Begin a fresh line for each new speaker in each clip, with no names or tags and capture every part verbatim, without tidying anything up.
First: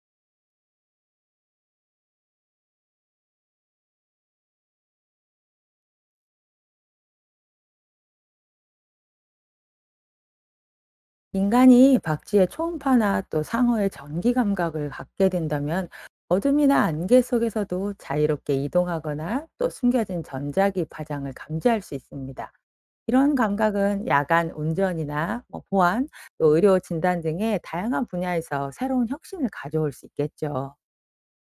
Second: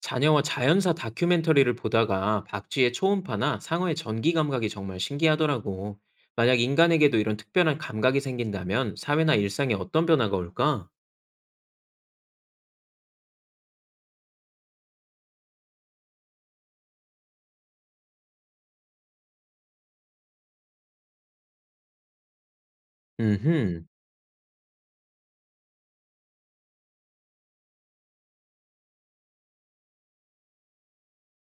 자녀와 자연사 다큐멘터리를 보다가 박쥐의 초음파나 상어의 전기 감각이 정말 신기하더라고. 만약 인간에게도 이런 특별한 감각이 생긴다면 사회나 일상에 어떤 변화가 올까?
인간이 박쥐의 초음파나 또 상어의 전기 감각을 갖게 된다면 어둠이나 안개 속에서도 자유롭게 이동하거나 또 숨겨진 전자기 파장을 감지할 수 있습니다. 이런
음흠,
감각은 야간 운전이나 뭐 보안, 또 의료 진단 등의 다양한 분야에서 새로운 혁신을 가져올 수 있겠죠.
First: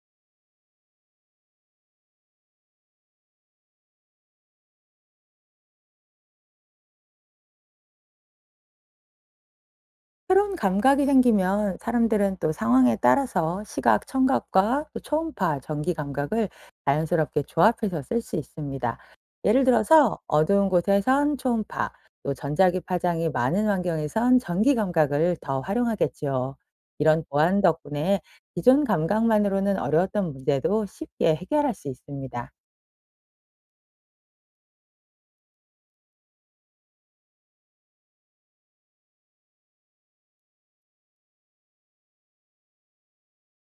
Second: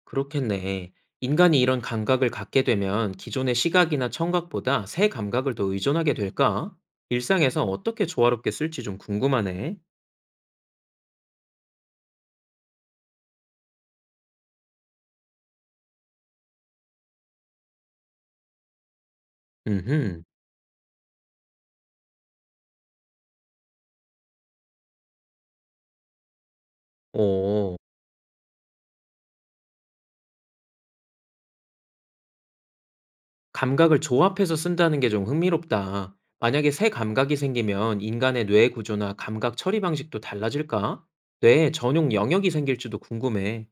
그렇겠네. 인간이 이런 감각을 갖게 되면 기존의 시각이나 청각보다 새 감각을 더 의존하게 될까? 일상에서 어떻게 조화롭게 쓸지 좀 궁금하네.
새로운 감각이 생기면 사람들은 또 상황에 따라서 시각, 청각과 또 초음파, 전기 감각을 자연스럽게 조합해서 쓸 수 있습니다. 예를 들어서
음흠,
어두운 곳에선 초음파, 또 전자기 파장이 많은 환경에선 전기 감각을 더 활용하겠지요. 이런 보완
오.
덕분에 기존 감각만으로는 어려웠던 문제도 쉽게 해결할 수 있습니다.
감각을 조합해서 쓴다는 게 좀 흥미롭다. 만약에 새 감각이 생기면 인간의 뇌 구조나 감각 처리 방식도 달라질까? 뇌에 전용 영역이 생길지도 궁금해.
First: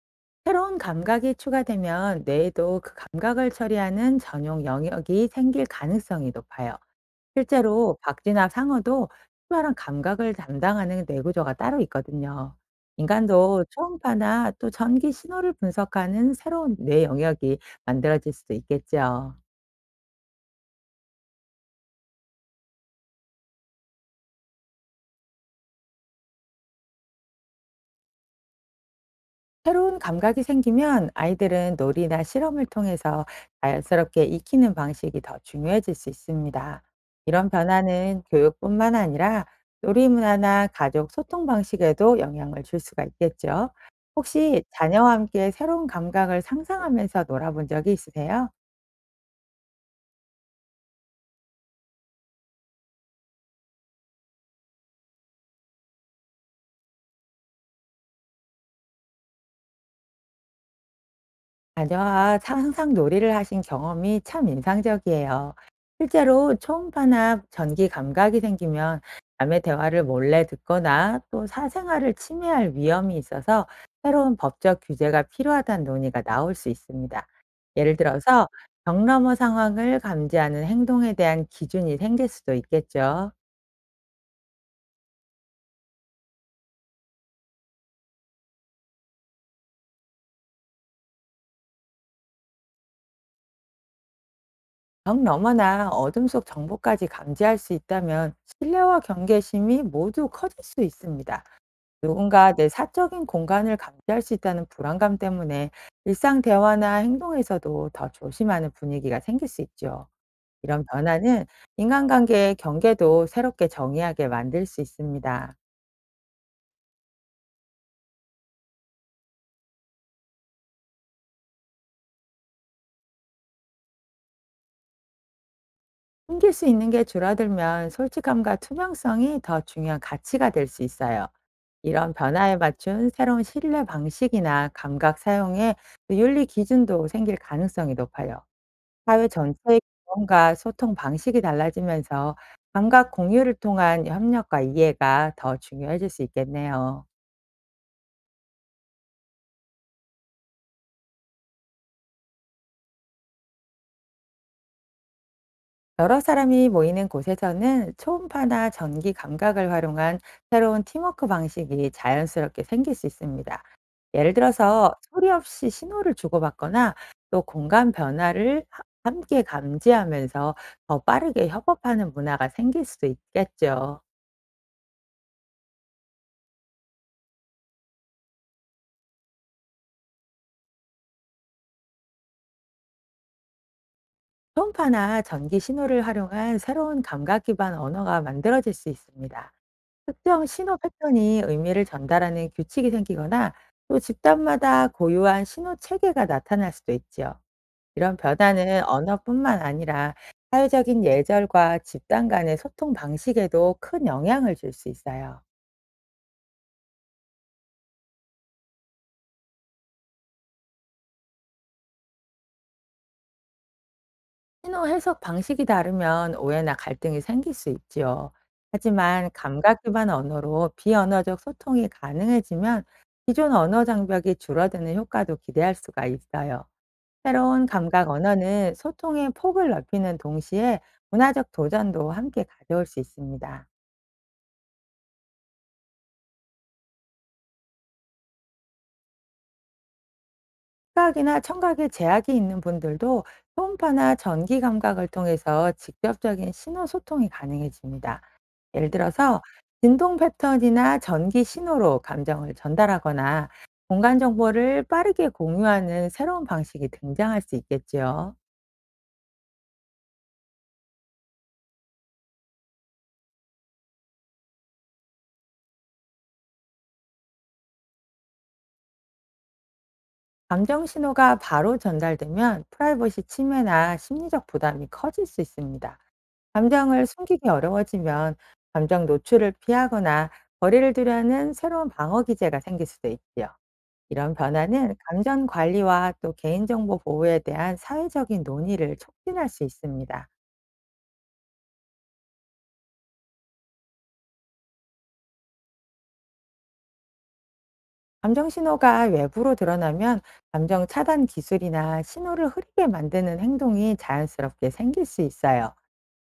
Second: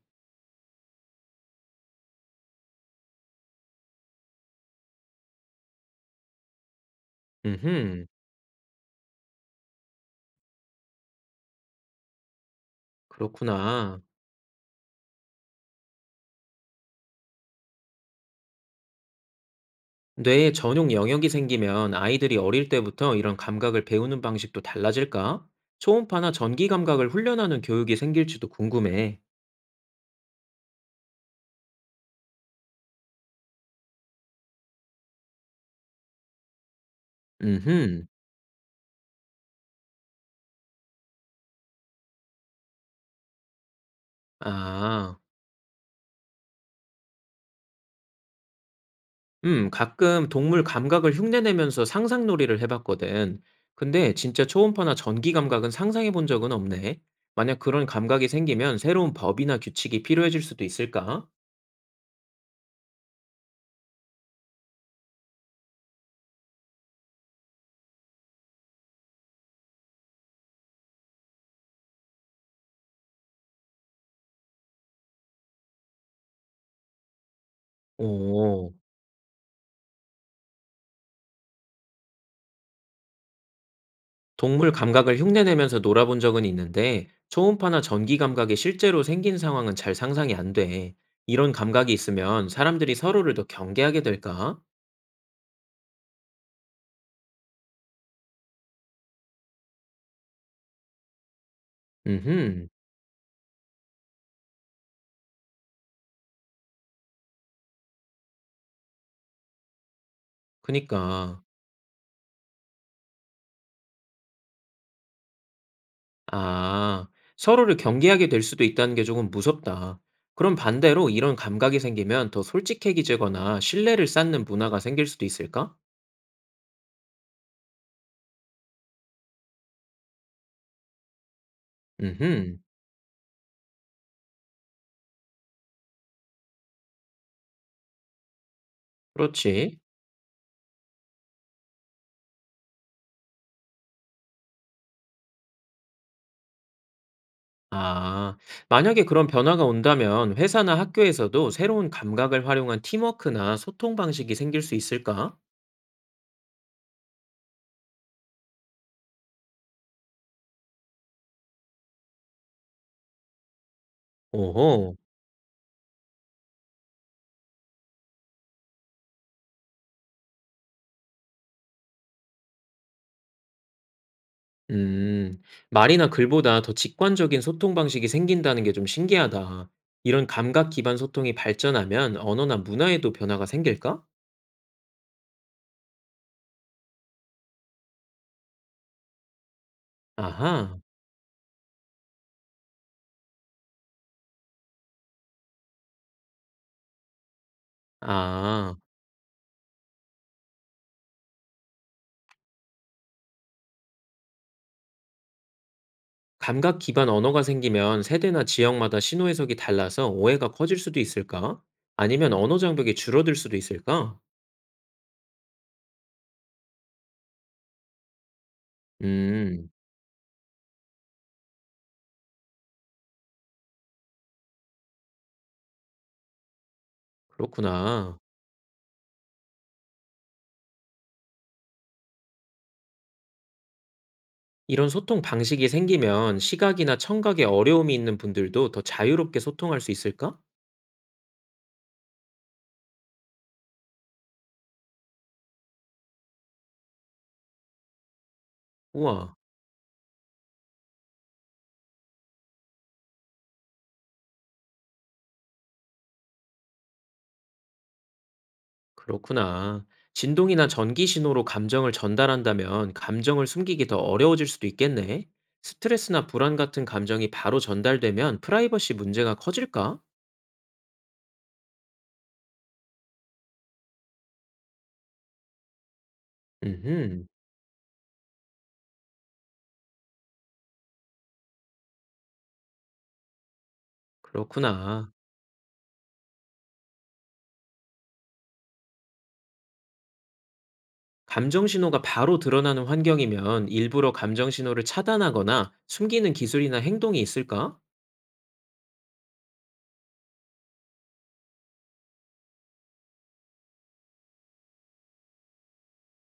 새로운 감각이 추가되면 뇌에도 그 감각을 처리하는 전용 영역이 생길 가능성이 높아요. 실제로
음흠,
박쥐나 상어도 특별한 감각을 담당하는 뇌구조가 따로 있거든요. 인간도
그렇구나.
초음파나 또 전기 신호를 분석하는 새로운 뇌 영역이 만들어질 수도 있겠죠.
뇌에 전용 영역이 생기면 아이들이 어릴 때부터 이런 감각을 배우는 방식도 달라질까? 초음파나 전기 감각을 훈련하는 교육이 생길지도 궁금해.
새로운 감각이 생기면 아이들은 놀이나 실험을 통해서 자연스럽게 익히는 방식이 더 중요해질 수 있습니다. 이런
음흠,
변화는 교육뿐만 아니라 놀이 문화나 가족 소통 방식에도 영향을 줄 수가 있겠죠. 혹시 자녀와
아.
함께 새로운 감각을 상상하면서 놀아본 적이 있으세요?
음, 가끔 동물 감각을 흉내내면서 상상놀이를 해봤거든. 근데 진짜 초음파나 전기 감각은 상상해 본 적은 없네. 만약 그런 감각이 생기면 새로운 법이나 규칙이 필요해질 수도 있을까?
자녀와 상상 놀이를 하신 경험이 참 인상적이에요. 실제로 초음파나 전기 감각이 생기면 남의 대화를 몰래 듣거나 또 사생활을 침해할 위험이 있어서 새로운 법적 규제가 필요하다는 논의가 나올 수 있습니다. 예를 들어서
오,
경넘머 상황을 감지하는 행동에 대한 기준이 생길 수도 있겠죠.
동물 감각을 흉내내면서 놀아본 적은 있는데, 초음파나 전기 감각이 실제로 생긴 상황은 잘 상상이 안 돼. 이런 감각이 있으면 사람들이 서로를 더 경계하게 될까?
경너머나 어둠 속 정보까지 감지할 수 있다면 신뢰와 경계심이 모두 커질 수 있습니다. 누군가 내
음흠,
사적인 공간을 감지할 수 있다는 불안감 때문에 일상 대화나 행동에서도 더 조심하는 분위기가 생길 수 있죠. 이런
그니까.
변화는 인간관계의 경계도 새롭게 정의하게 만들 수 있습니다.
아, 서로를 경계하게 될 수도 있다는 게 조금 무섭다. 그럼 반대로 이런 감각이 생기면 더 솔직해지거나 신뢰를 쌓는 문화가 생길 수도 있을까?
숨길 수 있는 게 줄어들면 솔직함과 투명성이 더 중요한 가치가 될 수 있어요. 이런 변화에
음흠,
맞춘 새로운 신뢰 방식이나 감각 사용에 윤리 기준도 생길 가능성이 높아요. 사회
그렇지.
전체의 경험과 소통 방식이 달라지면서 감각 공유를 통한 협력과 이해가 더 중요해질 수 있겠네요.
아, 만약에 그런 변화가 온다면 회사나 학교에서도 새로운 감각을 활용한 팀워크나 소통 방식이 생길 수 있을까?
여러 사람이 모이는 곳에서는 초음파나 전기 감각을 활용한 새로운 팀워크 방식이 자연스럽게 생길 수 있습니다. 예를 들어서
오호,
소리 없이 신호를 주고받거나 또 공간 변화를 하- 함께 감지하면서 더 빠르게 협업하는 문화가 생길 수도 있겠죠.
음, 말이나 글보다 더 직관적인 소통 방식이 생긴다는 게 좀 신기하다. 이런 감각 기반 소통이 발전하면 언어나 문화에도 변화가 생길까?
초음파나 전기 신호를 활용한 새로운 감각 기반 언어가 만들어질 수 있습니다. 특정 신호
아하.
패턴이 의미를 전달하는 규칙이 생기거나 또 집단마다 고유한 신호 체계가 나타날 수도 있지요. 이런
아.
변화는 언어뿐만 아니라 사회적인 예절과 집단 간의 소통 방식에도 큰 영향을 줄 수 있어요.
감각 기반 언어가 생기면 세대나 지역마다 신호 해석이 달라서 오해가 커질 수도 있을까? 아니면 언어 장벽이 줄어들 수도 있을까?
신호 해석 방식이 다르면 오해나 갈등이 생길 수 있지요. 하지만
음.
감각 기반 언어로 비언어적 소통이 가능해지면 기존 언어 장벽이 줄어드는 효과도 기대할 수가 있어요. 새로운 감각
그렇구나.
언어는 소통의 폭을 넓히는 동시에 문화적 도전도 함께 가져올 수 있습니다.
이런 소통 방식이 생기면 시각이나 청각에 어려움이 있는 분들도 더 자유롭게 소통할 수 있을까?
시각이나 청각에 제약이 있는 분들도 초음파나 전기 감각을 통해서 직접적인 신호 소통이 가능해집니다. 예를
우와.
들어서 진동 패턴이나 전기 신호로 감정을 전달하거나 공간 정보를 빠르게 공유하는 새로운 방식이 등장할 수 있겠지요.
그렇구나. 진동이나 전기 신호로 감정을 전달한다면 감정을 숨기기 더 어려워질 수도 있겠네. 스트레스나 불안 같은 감정이 바로 전달되면 프라이버시 문제가 커질까?
감정 신호가 바로 전달되면 프라이버시 침해나 심리적 부담이 커질 수 있습니다. 감정을
음흠.
숨기기 어려워지면 감정 노출을 피하거나 거리를 두려는 새로운 방어 기제가 생길 수도 있지요. 이런 변화는
그렇구나.
감정 관리와 또 개인정보 보호에 대한 사회적인 논의를 촉진할 수 있습니다.
감정 신호가 바로 드러나는 환경이면 일부러 감정 신호를 차단하거나 숨기는 기술이나 행동이 있을까?
감정 신호가 외부로 드러나면 감정 차단 기술이나 신호를 흐리게 만드는 행동이 자연스럽게 생길 수 있어요.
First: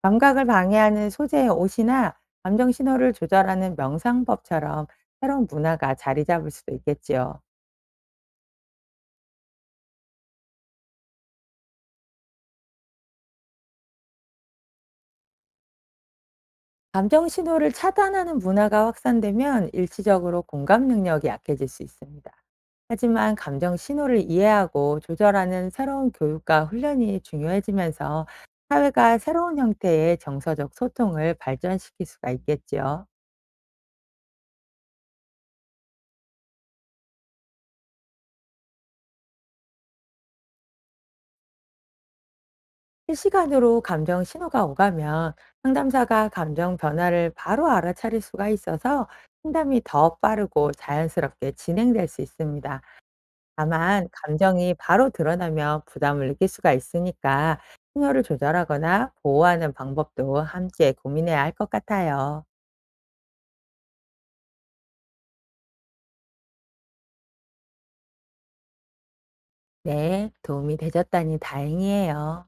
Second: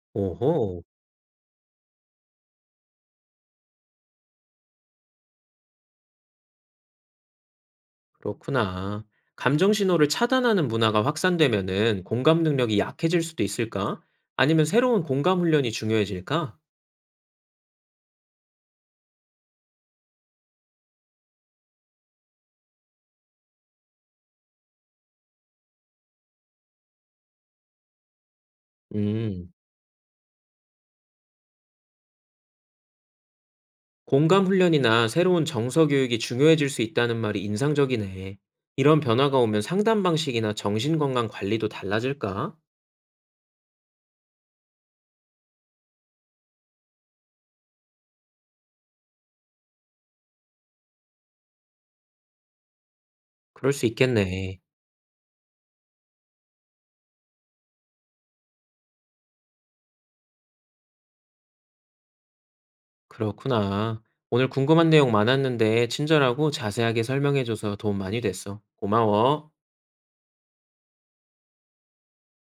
감각을
오호,
방해하는 소재의 옷이나 감정 신호를 조절하는 명상법처럼 새로운 문화가 자리 잡을 수도 있겠지요.
그렇구나. 감정 신호를 차단하는 문화가 확산되면은 공감 능력이 약해질 수도 있을까? 아니면 새로운 공감 훈련이 중요해질까?
감정 신호를 차단하는 문화가 확산되면 일시적으로 공감 능력이 약해질 수 있습니다. 하지만 감정 신호를 이해하고 조절하는 새로운 교육과 훈련이 중요해지면서 사회가
음,
새로운 형태의 정서적 소통을 발전시킬 수가 있겠지요.
공감 훈련이나 새로운 정서 교육이 중요해질 수 있다는 말이 인상적이네. 이런 변화가 오면 상담 방식이나 정신건강 관리도 달라질까?
실시간으로 감정 신호가 오가면 상담사가 감정 변화를 바로 알아차릴 수가 있어서 상담이 더 빠르고 자연스럽게 진행될 수 있습니다.
그럴 수
다만
있겠네.
감정이 바로 드러나면 부담을 느낄 수가 있으니까 신호를 조절하거나 보호하는 방법도 함께 고민해야 할 것 같아요.
그렇구나. 오늘 궁금한 내용 많았는데 친절하고 자세하게 설명해줘서 도움 많이 됐어. 고마워.
네, 도움이 되셨다니 다행이에요.